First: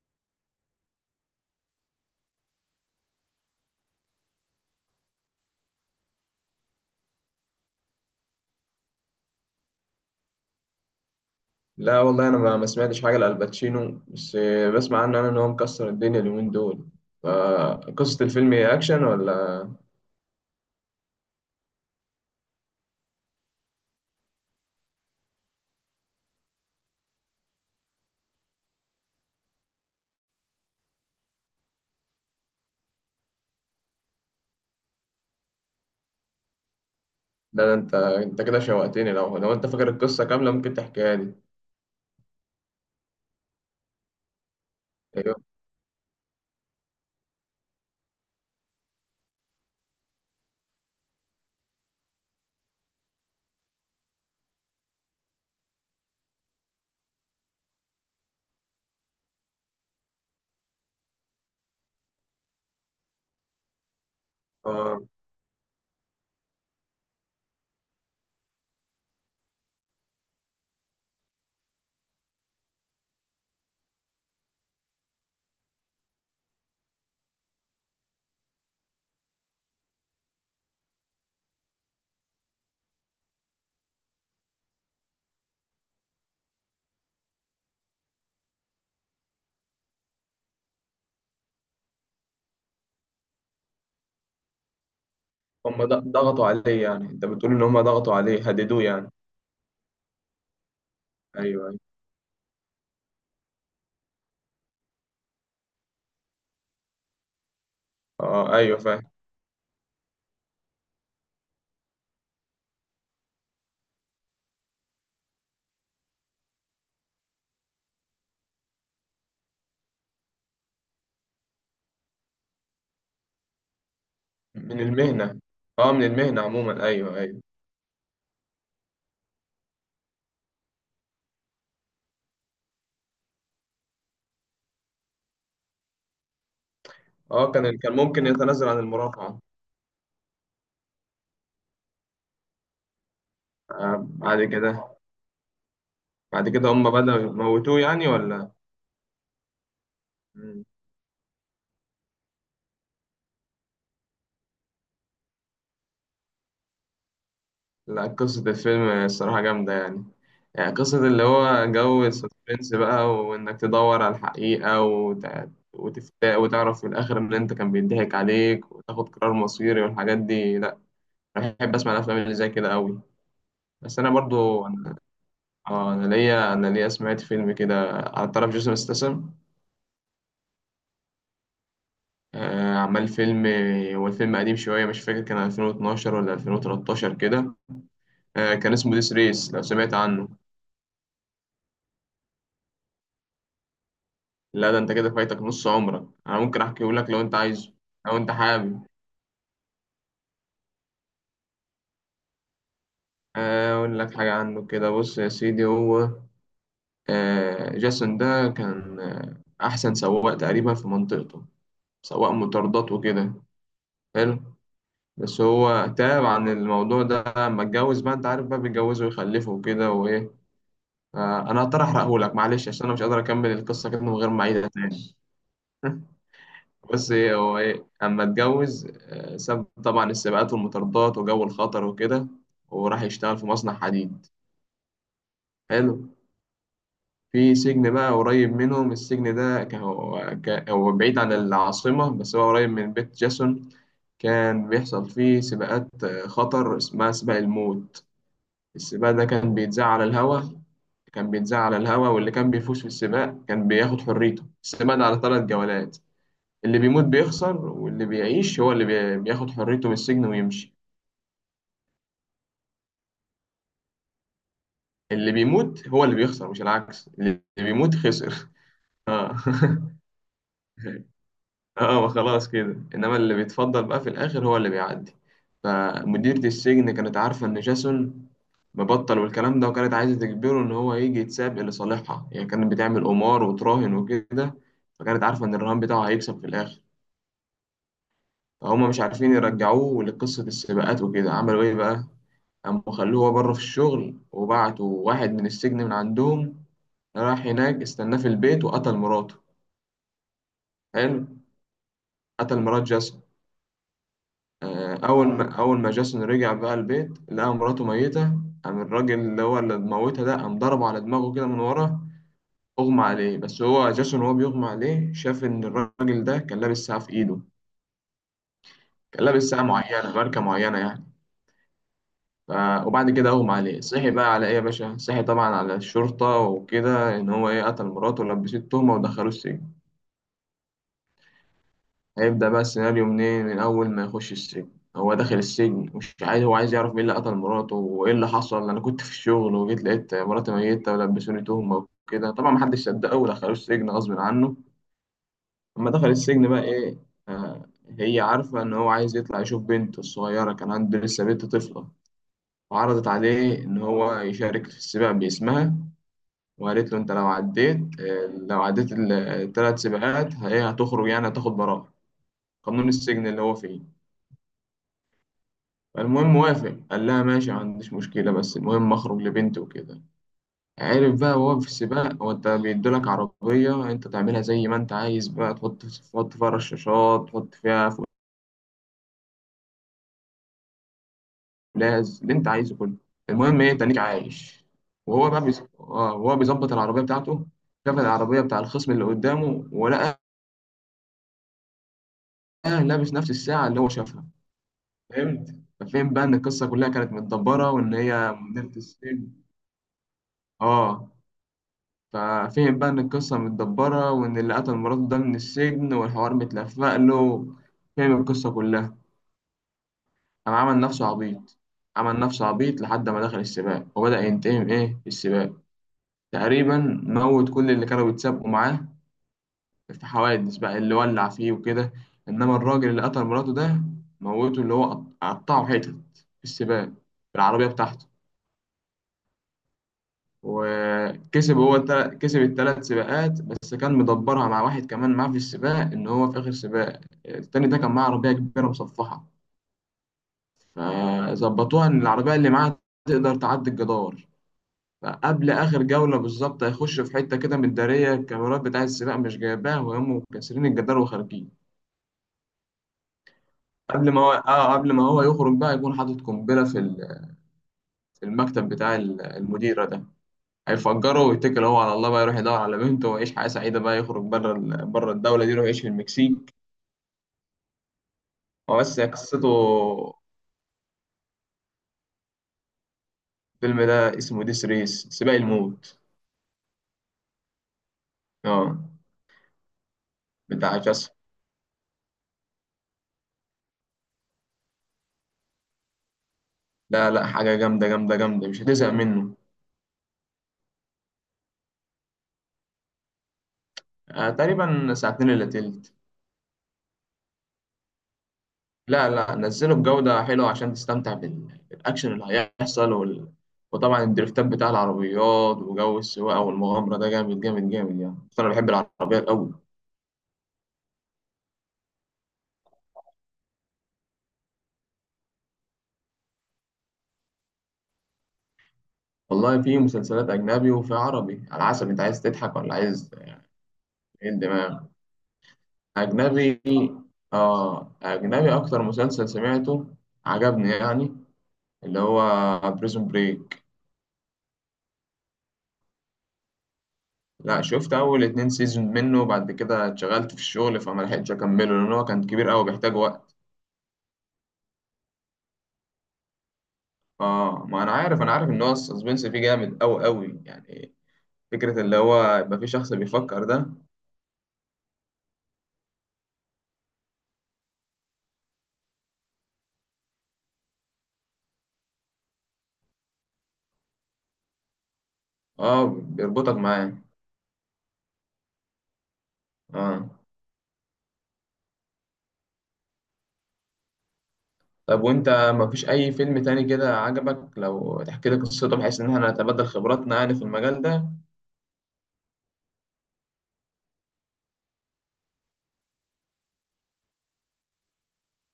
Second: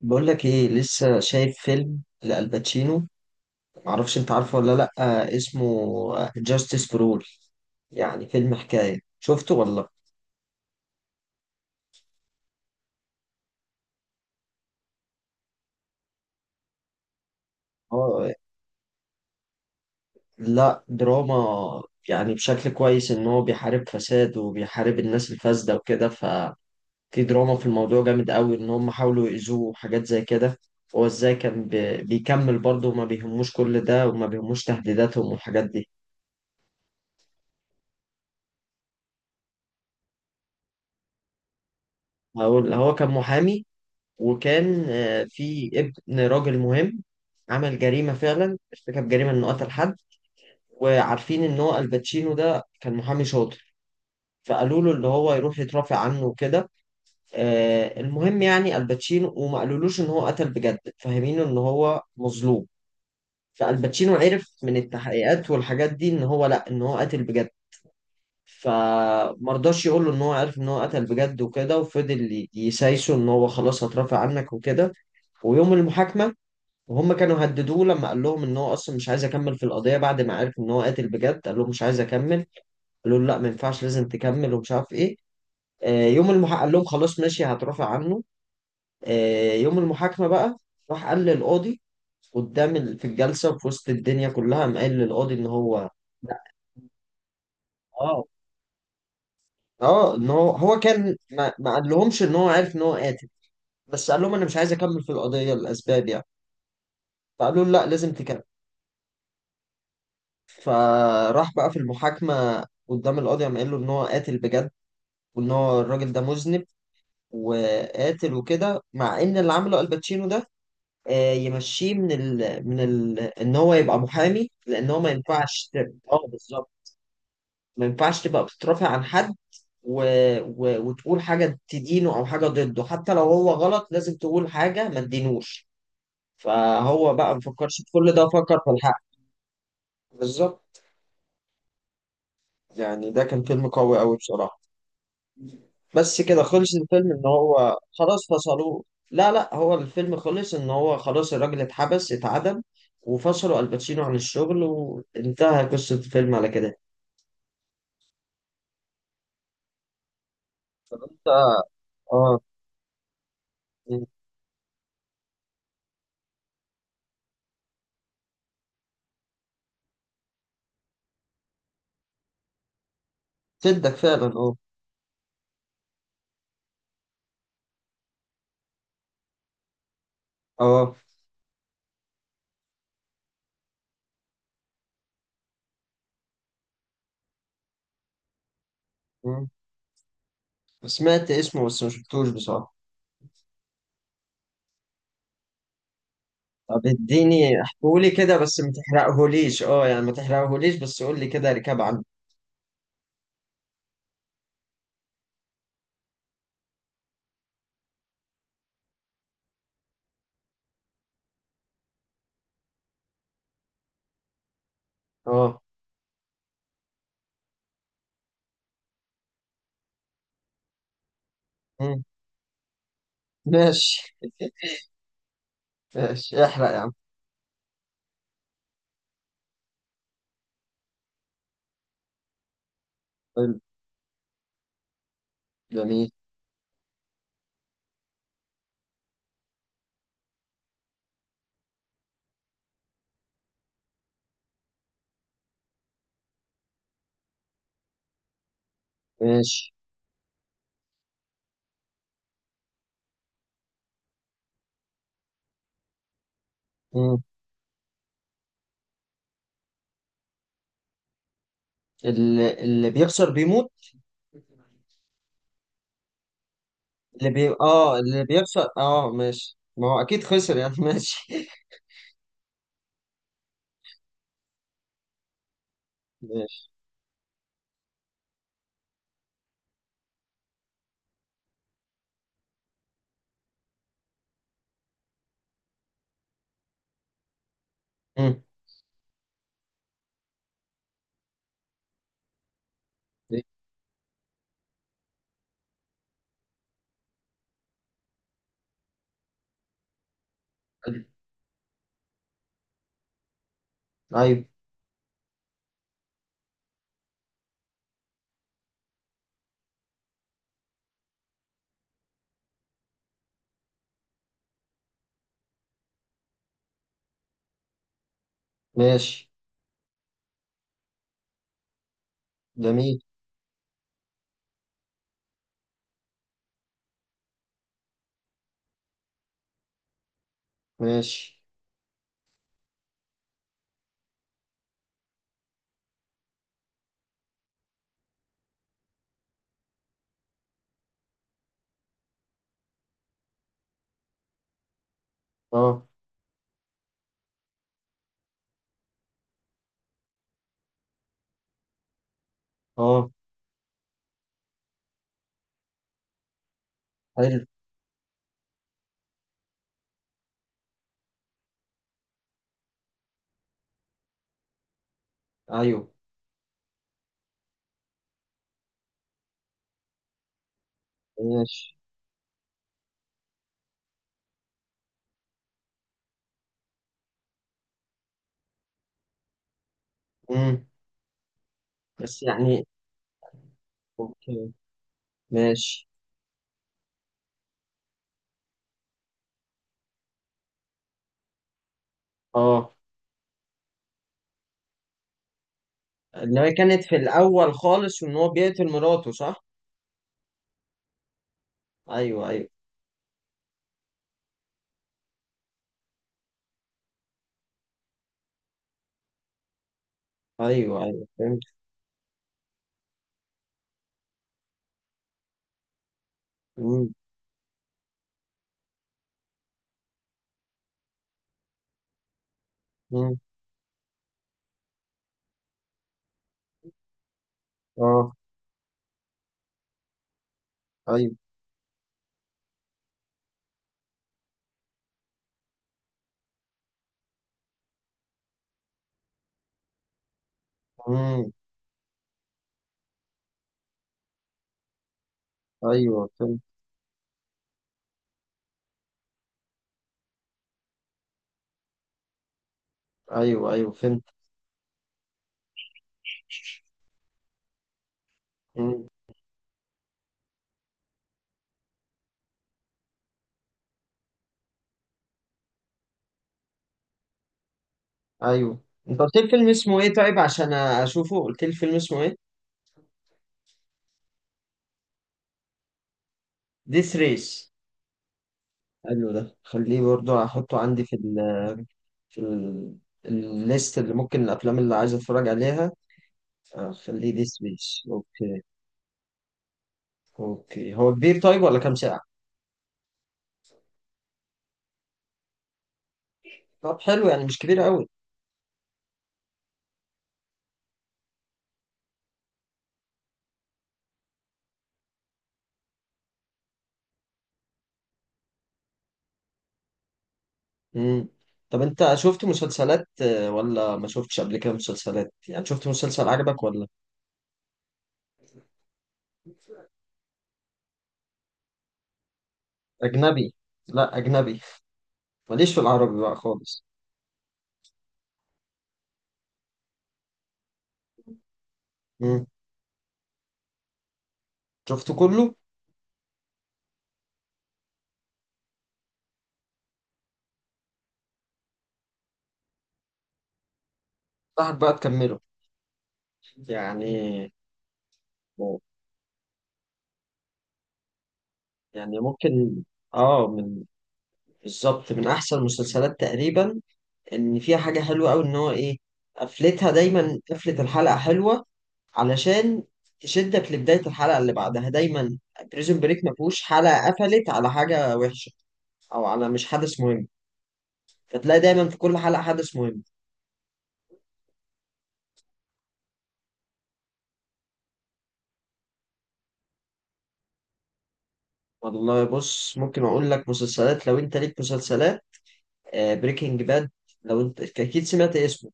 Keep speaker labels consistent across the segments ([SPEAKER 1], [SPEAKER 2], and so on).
[SPEAKER 1] بقول لك ايه، لسه شايف فيلم لألباتشينو. معرفش انت عارفه ولا لا. اسمه جاستس فور اول، يعني فيلم حكاية شفته ولا لأ؟
[SPEAKER 2] لا والله انا ما سمعتش حاجه لالباتشينو بس بسمع عنه انا ان هو مكسر الدنيا اليومين دول. فقصه
[SPEAKER 1] اه.
[SPEAKER 2] الفيلم هي اكشن ولا لا؟
[SPEAKER 1] لا، دراما. يعني بشكل كويس ان هو بيحارب فساد وبيحارب الناس الفاسدة وكده، ففي دراما في الموضوع جامد قوي ان هم حاولوا يأذوه وحاجات زي كده. هو ازاي كان بيكمل برضه وما بيهموش كل ده وما بيهموش تهديداتهم والحاجات دي.
[SPEAKER 2] ده انت كده شوقتني، لو انت فاكر القصه كامله ممكن تحكيها لي.
[SPEAKER 1] هقول، هو كان محامي، وكان
[SPEAKER 2] ايوه.
[SPEAKER 1] في ابن راجل مهم عمل جريمة، فعلا ارتكب جريمة إنه قتل حد. وعارفين إن هو الباتشينو ده كان محامي شاطر، فقالوا له اللي هو يروح يترافع عنه وكده. المهم، يعني الباتشينو وما قالولوش إن هو قتل بجد، فاهمينه إن هو مظلوم. فالباتشينو عرف من
[SPEAKER 2] آه.
[SPEAKER 1] التحقيقات والحاجات دي إن هو لأ، إن هو قتل بجد. فمرضاش يقول له إن هو عرف إن هو قتل بجد وكده، وفضل يسايسه إن هو خلاص هترافع عنك وكده. ويوم المحاكمة، وهم كانوا هددوه لما قال لهم ان هو اصلا مش عايز يكمل في القضيه بعد ما عرف ان هو قاتل بجد، قال لهم مش عايز اكمل. قالوا له لا، ما ينفعش، لازم تكمل، ومش عارف ايه. يوم المحاكمه قال لهم خلاص ماشي، هترافع عنه. يوم المحاكمه بقى راح قال للقاضي، قدام في الجلسه وفي وسط الدنيا كلها قام قال للقاضي ان
[SPEAKER 2] هم
[SPEAKER 1] هو. لا.
[SPEAKER 2] ضغطوا عليه يعني؟ انت بتقول ان هم ضغطوا
[SPEAKER 1] اه.
[SPEAKER 2] عليه هددوه يعني.
[SPEAKER 1] اه، ان هو هو كان
[SPEAKER 2] ايوه
[SPEAKER 1] ما
[SPEAKER 2] ايوه.
[SPEAKER 1] قال لهمش ان هو عارف ان هو قاتل، بس قال لهم انا مش عايز اكمل في القضيه، الاسباب يعني. فقالوا له لا، لازم تكمل.
[SPEAKER 2] اه ايوه فاهم.
[SPEAKER 1] فراح بقى في المحاكمة قدام القاضي، قام قال له إن هو قاتل بجد وإن هو الراجل ده مذنب وقاتل وكده، مع إن اللي عمله الباتشينو ده يمشيه من ال إن هو يبقى محامي،
[SPEAKER 2] من
[SPEAKER 1] لأن هو ما
[SPEAKER 2] المهنه.
[SPEAKER 1] ينفعش
[SPEAKER 2] اه من
[SPEAKER 1] آه
[SPEAKER 2] المهنه
[SPEAKER 1] بالظبط،
[SPEAKER 2] عموما، ايوه ايوه.
[SPEAKER 1] ما ينفعش تبقى بتترافع عن حد و... وتقول حاجة تدينه أو حاجة ضده، حتى لو هو غلط لازم تقول حاجة ما تدينوش. فهو بقى ما
[SPEAKER 2] اه
[SPEAKER 1] فكرش
[SPEAKER 2] كان
[SPEAKER 1] في
[SPEAKER 2] كان
[SPEAKER 1] كل
[SPEAKER 2] ممكن
[SPEAKER 1] ده، فكر
[SPEAKER 2] يتنازل
[SPEAKER 1] في
[SPEAKER 2] عن
[SPEAKER 1] الحق.
[SPEAKER 2] المرافعه.
[SPEAKER 1] بالظبط. يعني ده كان فيلم قوي
[SPEAKER 2] آه
[SPEAKER 1] قوي
[SPEAKER 2] بعد
[SPEAKER 1] بصراحة.
[SPEAKER 2] كده.
[SPEAKER 1] بس كده
[SPEAKER 2] بعد كده
[SPEAKER 1] خلص
[SPEAKER 2] هم
[SPEAKER 1] الفيلم،
[SPEAKER 2] بدأوا
[SPEAKER 1] ان هو
[SPEAKER 2] يموتوه يعني
[SPEAKER 1] خلاص
[SPEAKER 2] ولا؟
[SPEAKER 1] فصلوه. لا لا، هو الفيلم خلص ان هو خلاص الراجل اتحبس، اتعدم، وفصلوا الباتشينو عن الشغل، وانتهى قصة الفيلم على كده.
[SPEAKER 2] لا، قصة الفيلم الصراحة جامدة يعني. يعني قصة اللي
[SPEAKER 1] انت.
[SPEAKER 2] هو جو
[SPEAKER 1] اه.
[SPEAKER 2] السسبنس بقى، وإنك تدور على الحقيقة وتفتاء وتعرف في الآخر إن أنت كان بيضحك عليك وتاخد قرار مصيري والحاجات دي، لأ. أنا بحب أسمع الأفلام اللي زي كده أوي.
[SPEAKER 1] تدك
[SPEAKER 2] بس أنا
[SPEAKER 1] فعلا، اه.
[SPEAKER 2] برضو أنا، أنا ليا سمعت فيلم كده على طرف جيسون ستاثام.
[SPEAKER 1] اه.
[SPEAKER 2] عمل فيلم. هو الفيلم قديم شوية، مش فاكر كان 2012 ولا 2013 كده. كان اسمه ديس
[SPEAKER 1] مم.
[SPEAKER 2] ريس، لو سمعت عنه.
[SPEAKER 1] سمعت اسمه بس ما شفتوش بصراحة.
[SPEAKER 2] لا ده انت كده فايتك نص عمرك، انا ممكن احكيه
[SPEAKER 1] طب
[SPEAKER 2] لك لو انت
[SPEAKER 1] اديني
[SPEAKER 2] عايزه.
[SPEAKER 1] احكولي
[SPEAKER 2] لو انت
[SPEAKER 1] كده، بس ما
[SPEAKER 2] حابب.
[SPEAKER 1] تحرقهوليش، اه، يعني ما تحرقهوليش، بس قول لي كده ركاب عنه.
[SPEAKER 2] اقول لك حاجه عنه كده. بص يا سيدي، هو جاسون ده كان احسن سواق تقريبا في منطقته. سواق مطاردات وكده. حلو. بس
[SPEAKER 1] اه.
[SPEAKER 2] هو تاب عن الموضوع ده لما اتجوز، بقى انت عارف بقى بيتجوزوا ويخلفوا وكده وايه. انا هضطر
[SPEAKER 1] مم.
[SPEAKER 2] احرقه لك معلش عشان انا مش قادر اكمل القصه كده من
[SPEAKER 1] ماشي.
[SPEAKER 2] غير ما اعيدها تاني.
[SPEAKER 1] ماشي، احرق يا عم.
[SPEAKER 2] بص ايه هو ايه اما اتجوز، ساب طبعا السباقات والمطاردات وجو الخطر وكده، وراح يشتغل في
[SPEAKER 1] حلو.
[SPEAKER 2] مصنع حديد. حلو.
[SPEAKER 1] جميل.
[SPEAKER 2] في سجن بقى قريب منهم. السجن ده كان هو بعيد عن العاصمة بس هو قريب من بيت جاسون. كان بيحصل فيه سباقات خطر اسمها سباق الموت. السباق ده كان
[SPEAKER 1] ماشي.
[SPEAKER 2] بيتذاع على الهوا. كان بيتذاع على الهوا، واللي كان بيفوز في السباق كان بياخد حريته. السباق ده على 3 جولات. اللي بيموت
[SPEAKER 1] مم.
[SPEAKER 2] بيخسر، واللي بيعيش هو اللي بياخد حريته من السجن ويمشي.
[SPEAKER 1] اللي بيخسر بيموت.
[SPEAKER 2] اللي بيموت هو اللي بيخسر، مش العكس، اللي بيموت
[SPEAKER 1] اه، اللي
[SPEAKER 2] خسر.
[SPEAKER 1] بيخسر، اه
[SPEAKER 2] اه
[SPEAKER 1] ماشي، ما هو اكيد خسر يعني. ماشي.
[SPEAKER 2] اه ما خلاص كده، انما اللي بيتفضل بقى في الاخر هو اللي بيعدي. فمديرة
[SPEAKER 1] ماشي.
[SPEAKER 2] السجن كانت عارفة ان جاسون مبطل والكلام ده، وكانت عايزة تجبره ان هو يجي يتسابق لصالحها. يعني كانت بتعمل قمار وتراهن وكده، فكانت عارفة ان الرهان بتاعه هيكسب في الاخر.
[SPEAKER 1] مم.
[SPEAKER 2] فهم مش عارفين يرجعوه لقصة السباقات وكده، عملوا إيه بقى؟ قاموا خلوه هو بره في الشغل، وبعتوا واحد من السجن من عندهم، راح هناك استناه في البيت وقتل مراته. حلو. قتل مرات جاسون.
[SPEAKER 1] ايوه.
[SPEAKER 2] أول ما جاسون رجع بقى البيت لقى مراته ميتة. قام الراجل اللي هو اللي موتها ده قام ضربه على دماغه كده من ورا. أغمى عليه، بس هو جاسون وهو بيغمى عليه شاف إن الراجل ده كان لابس ساعة في إيده. كان
[SPEAKER 1] ماشي.
[SPEAKER 2] لابس ساعة معينة، ماركة معينة يعني. ف-
[SPEAKER 1] جميل.
[SPEAKER 2] وبعد كده اغمى عليه، صحي بقى على ايه يا باشا؟ صحي طبعا على الشرطة وكده ان هو ايه قتل مراته، ولبسته التهمة ودخله السجن.
[SPEAKER 1] ماشي.
[SPEAKER 2] هيبدأ بقى السيناريو منين؟ من اول ما يخش السجن. هو داخل السجن مش عايز، هو عايز يعرف مين اللي قتل مراته وايه اللي حصل. انا كنت في الشغل وجيت لقيت مراتي ميتة ولبسوني تهمة وكده، طبعا محدش صدقه ودخلوه السجن غصب عنه.
[SPEAKER 1] اه.
[SPEAKER 2] اما دخل السجن بقى ايه. آه. هي عارفة ان هو عايز يطلع يشوف بنته الصغيرة، كان عنده لسه بنت طفلة. وعرضت
[SPEAKER 1] اه.
[SPEAKER 2] عليه إن هو يشارك في السباق باسمها. وقالت له انت لو
[SPEAKER 1] حلو.
[SPEAKER 2] عديت لو عديت ال3 سباقات هي هتخرج، يعني هتاخد براءة. قانون السجن اللي هو فيه.
[SPEAKER 1] ايوه.
[SPEAKER 2] فالمهم وافق، قال لها ماشي ما عنديش مشكلة، بس المهم اخرج لبنتي وكده. عارف بقى وهو في
[SPEAKER 1] ماشي.
[SPEAKER 2] السباق، هو انت بيدولك عربية انت تعملها زي ما انت عايز بقى، تحط فيها رشاشات، تحط فيها
[SPEAKER 1] مم.
[SPEAKER 2] فولاذ
[SPEAKER 1] بس
[SPEAKER 2] اللي انت
[SPEAKER 1] يعني.
[SPEAKER 2] عايزه كله. المهم ايه تنيك
[SPEAKER 1] اوكي.
[SPEAKER 2] عايش. وهو بقى
[SPEAKER 1] ماشي.
[SPEAKER 2] اه وهو بيظبط العربية بتاعته، شاف العربية بتاع الخصم اللي قدامه ولقى
[SPEAKER 1] اه.
[SPEAKER 2] لابس نفس الساعة اللي هو شافها. فهمت؟ ففهم بقى ان
[SPEAKER 1] اللي هي
[SPEAKER 2] القصه
[SPEAKER 1] كانت
[SPEAKER 2] كلها
[SPEAKER 1] في
[SPEAKER 2] كانت
[SPEAKER 1] الاول
[SPEAKER 2] متدبره، وان
[SPEAKER 1] خالص، وان هو
[SPEAKER 2] هي
[SPEAKER 1] بيقتل
[SPEAKER 2] مديره
[SPEAKER 1] مراته،
[SPEAKER 2] السجن.
[SPEAKER 1] صح.
[SPEAKER 2] اه.
[SPEAKER 1] ايوه ايوه.
[SPEAKER 2] ففهم بقى ان القصه متدبره، وان اللي قتل مراته ده من السجن والحوار متلفق له. فهم القصه كلها. قام عمل
[SPEAKER 1] ايوه ايوه
[SPEAKER 2] نفسه
[SPEAKER 1] فهمت.
[SPEAKER 2] عبيط. عمل نفسه عبيط لحد ما دخل السباق، وبدأ ينتهم ايه السباق تقريبا.
[SPEAKER 1] مم.
[SPEAKER 2] موت كل اللي كانوا بيتسابقوا معاه في حوادث بقى، اللي ولع فيه وكده. انما الراجل اللي
[SPEAKER 1] مم.
[SPEAKER 2] قتل مراته ده، موته اللي هو قطعه حتت في السباق بالعربيه بتاعته.
[SPEAKER 1] اه. ايوه.
[SPEAKER 2] وكسب هو كسب ال3 سباقات. بس كان مدبرها مع واحد كمان معاه في السباق، ان هو في اخر سباق التاني ده كان معاه عربيه كبيره مصفحه.
[SPEAKER 1] مم.
[SPEAKER 2] فظبطوها ان العربيه اللي معاه تقدر تعدي الجدار. فقبل اخر
[SPEAKER 1] ايوه
[SPEAKER 2] جوله
[SPEAKER 1] فهمت.
[SPEAKER 2] بالظبط هيخش في حته كده مداريه، الكاميرات بتاع السباق مش جايباها وهم كاسرين الجدار وخارجين.
[SPEAKER 1] ايوه ايوه فهمت.
[SPEAKER 2] قبل ما هو يخرج بقى يكون حاطط قنبله في في المكتب
[SPEAKER 1] مم.
[SPEAKER 2] بتاع المديره ده. هيفجره ويتكل هو على الله بقى، يروح يدور على بنته ويعيش حياة سعيدة بقى، يخرج بره بره الدولة دي يروح يعيش في المكسيك.
[SPEAKER 1] ايوه.
[SPEAKER 2] هو
[SPEAKER 1] انت
[SPEAKER 2] بس هي
[SPEAKER 1] قلت لي فيلم
[SPEAKER 2] قصته.
[SPEAKER 1] اسمه ايه، طيب عشان اشوفه قلت لي فيلم اسمه ايه؟
[SPEAKER 2] الفيلم ده اسمه ديس ريس، سباق الموت.
[SPEAKER 1] ديس ريس.
[SPEAKER 2] اه
[SPEAKER 1] حلو، ده خليه برضو احطه
[SPEAKER 2] بتاع
[SPEAKER 1] عندي في
[SPEAKER 2] جاس.
[SPEAKER 1] ال، في ال، الليست اللي ممكن، الافلام اللي عايز اتفرج عليها،
[SPEAKER 2] لا
[SPEAKER 1] اخليه
[SPEAKER 2] لا،
[SPEAKER 1] ديس
[SPEAKER 2] حاجة
[SPEAKER 1] ريس.
[SPEAKER 2] جامدة جامدة
[SPEAKER 1] اوكي.
[SPEAKER 2] جامدة مش هتزهق منه.
[SPEAKER 1] اوكي، هو كبير طيب ولا كام ساعة؟
[SPEAKER 2] آه تقريبا ساعتين إلا تلت.
[SPEAKER 1] طب حلو، يعني مش كبير قوي.
[SPEAKER 2] لا لا، نزله بجودة حلوة عشان تستمتع بالأكشن اللي هيحصل وطبعا الدريفتات بتاع العربيات وجو السواقة والمغامرة ده جامد جامد جامد يعني، أصل أنا بحب العربيات أوي.
[SPEAKER 1] امم. طب انت شفت مسلسلات ولا ما شفتش قبل كده مسلسلات، يعني شفت مسلسل عجبك ولا؟
[SPEAKER 2] والله في مسلسلات أجنبي وفي عربي، على حسب أنت عايز تضحك ولا عايز
[SPEAKER 1] اجنبي. لا
[SPEAKER 2] إيه
[SPEAKER 1] اجنبي،
[SPEAKER 2] الدماغ.
[SPEAKER 1] ماليش في العربي بقى
[SPEAKER 2] أجنبي.
[SPEAKER 1] خالص.
[SPEAKER 2] آه أجنبي. أكتر مسلسل سمعته عجبني يعني، اللي
[SPEAKER 1] امم.
[SPEAKER 2] هو بريزون بريك.
[SPEAKER 1] شفته كله.
[SPEAKER 2] لا، شفت أول 2 سيزون منه وبعد كده اتشغلت في الشغل فما لحقتش أكمله، لأن هو كان كبير أوي بيحتاج وقت.
[SPEAKER 1] صاحب بقى تكمله يعني
[SPEAKER 2] آه ما أنا عارف إن هو السسبنس فيه جامد أوي أوي يعني. فكرة اللي
[SPEAKER 1] يعني
[SPEAKER 2] هو يبقى
[SPEAKER 1] ممكن،
[SPEAKER 2] في شخص
[SPEAKER 1] اه
[SPEAKER 2] بيفكر
[SPEAKER 1] من،
[SPEAKER 2] ده.
[SPEAKER 1] بالظبط من احسن المسلسلات تقريبا. ان فيها حاجه حلوه قوي ان هو ايه، قفلتها دايما، قفله الحلقه حلوه علشان تشدك لبدايه الحلقه اللي بعدها دايما. بريزون
[SPEAKER 2] آه
[SPEAKER 1] بريك ما فيهوش
[SPEAKER 2] بيربطك
[SPEAKER 1] حلقه
[SPEAKER 2] معاه.
[SPEAKER 1] قفلت على حاجه وحشه او على مش حدث مهم،
[SPEAKER 2] آه.
[SPEAKER 1] فتلاقي دايما في كل حلقه حدث مهم.
[SPEAKER 2] طب وانت مفيش اي فيلم تاني كده عجبك؟ لو تحكي لي قصته بحيث ان احنا نتبادل خبراتنا يعني في المجال ده.
[SPEAKER 1] والله بص، ممكن اقول لك مسلسلات لو انت ليك مسلسلات. بريكنج باد، لو انت اكيد سمعت اسمه،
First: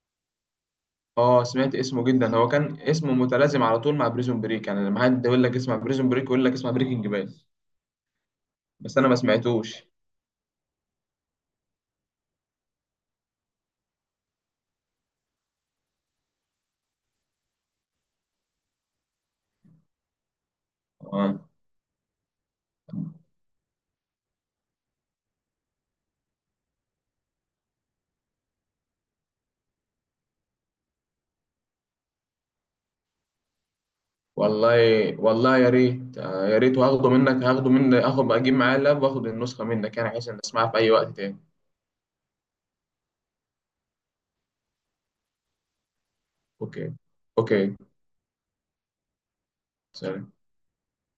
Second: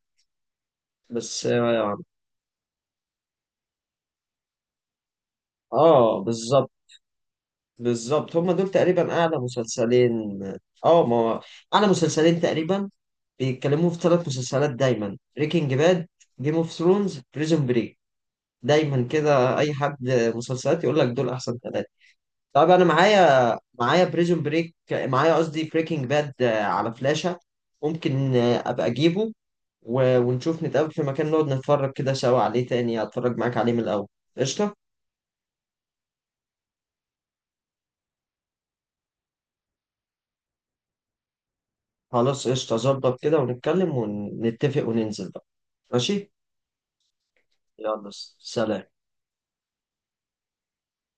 [SPEAKER 2] اه
[SPEAKER 1] بس
[SPEAKER 2] سمعت
[SPEAKER 1] اه.
[SPEAKER 2] اسمه جدا، هو كان اسمه متلازم على طول مع بريزون بريك يعني، لما حد يقول لك اسمع بريزون بريك يقول لك
[SPEAKER 1] بالظبط.
[SPEAKER 2] اسمع بريكنج باد.
[SPEAKER 1] بالظبط هما دول
[SPEAKER 2] بس انا
[SPEAKER 1] تقريبا
[SPEAKER 2] ما
[SPEAKER 1] اعلى
[SPEAKER 2] سمعتوش.
[SPEAKER 1] مسلسلين. اه، ما هو اعلى مسلسلين تقريبا، بيتكلموا في ثلاث مسلسلات دايما، بريكنج باد، جيم اوف ثرونز، بريزون بريك، دايما كده اي حد مسلسلات يقول لك دول
[SPEAKER 2] اه.
[SPEAKER 1] احسن ثلاثه. طب انا معايا بريزون بريك، معايا قصدي بريكنج باد على فلاشة. ممكن ابقى اجيبه ونشوف، نتقابل في مكان نقعد نتفرج كده سوا عليه تاني، اتفرج معاك عليه من الاول.
[SPEAKER 2] والله
[SPEAKER 1] قشطة.
[SPEAKER 2] والله يا ريت، يا ريت. وهاخده منك هاخده مني، اخد اجيب معايا اللاب واخد النسخة منك، يعني بحيث ان اسمعها في اي وقت تاني.
[SPEAKER 1] خلاص قشطة، ظبط كده، ونتكلم ونتفق وننزل بقى. ماشي.
[SPEAKER 2] اوكي. اوكي.
[SPEAKER 1] يلا. سلام.
[SPEAKER 2] سلام.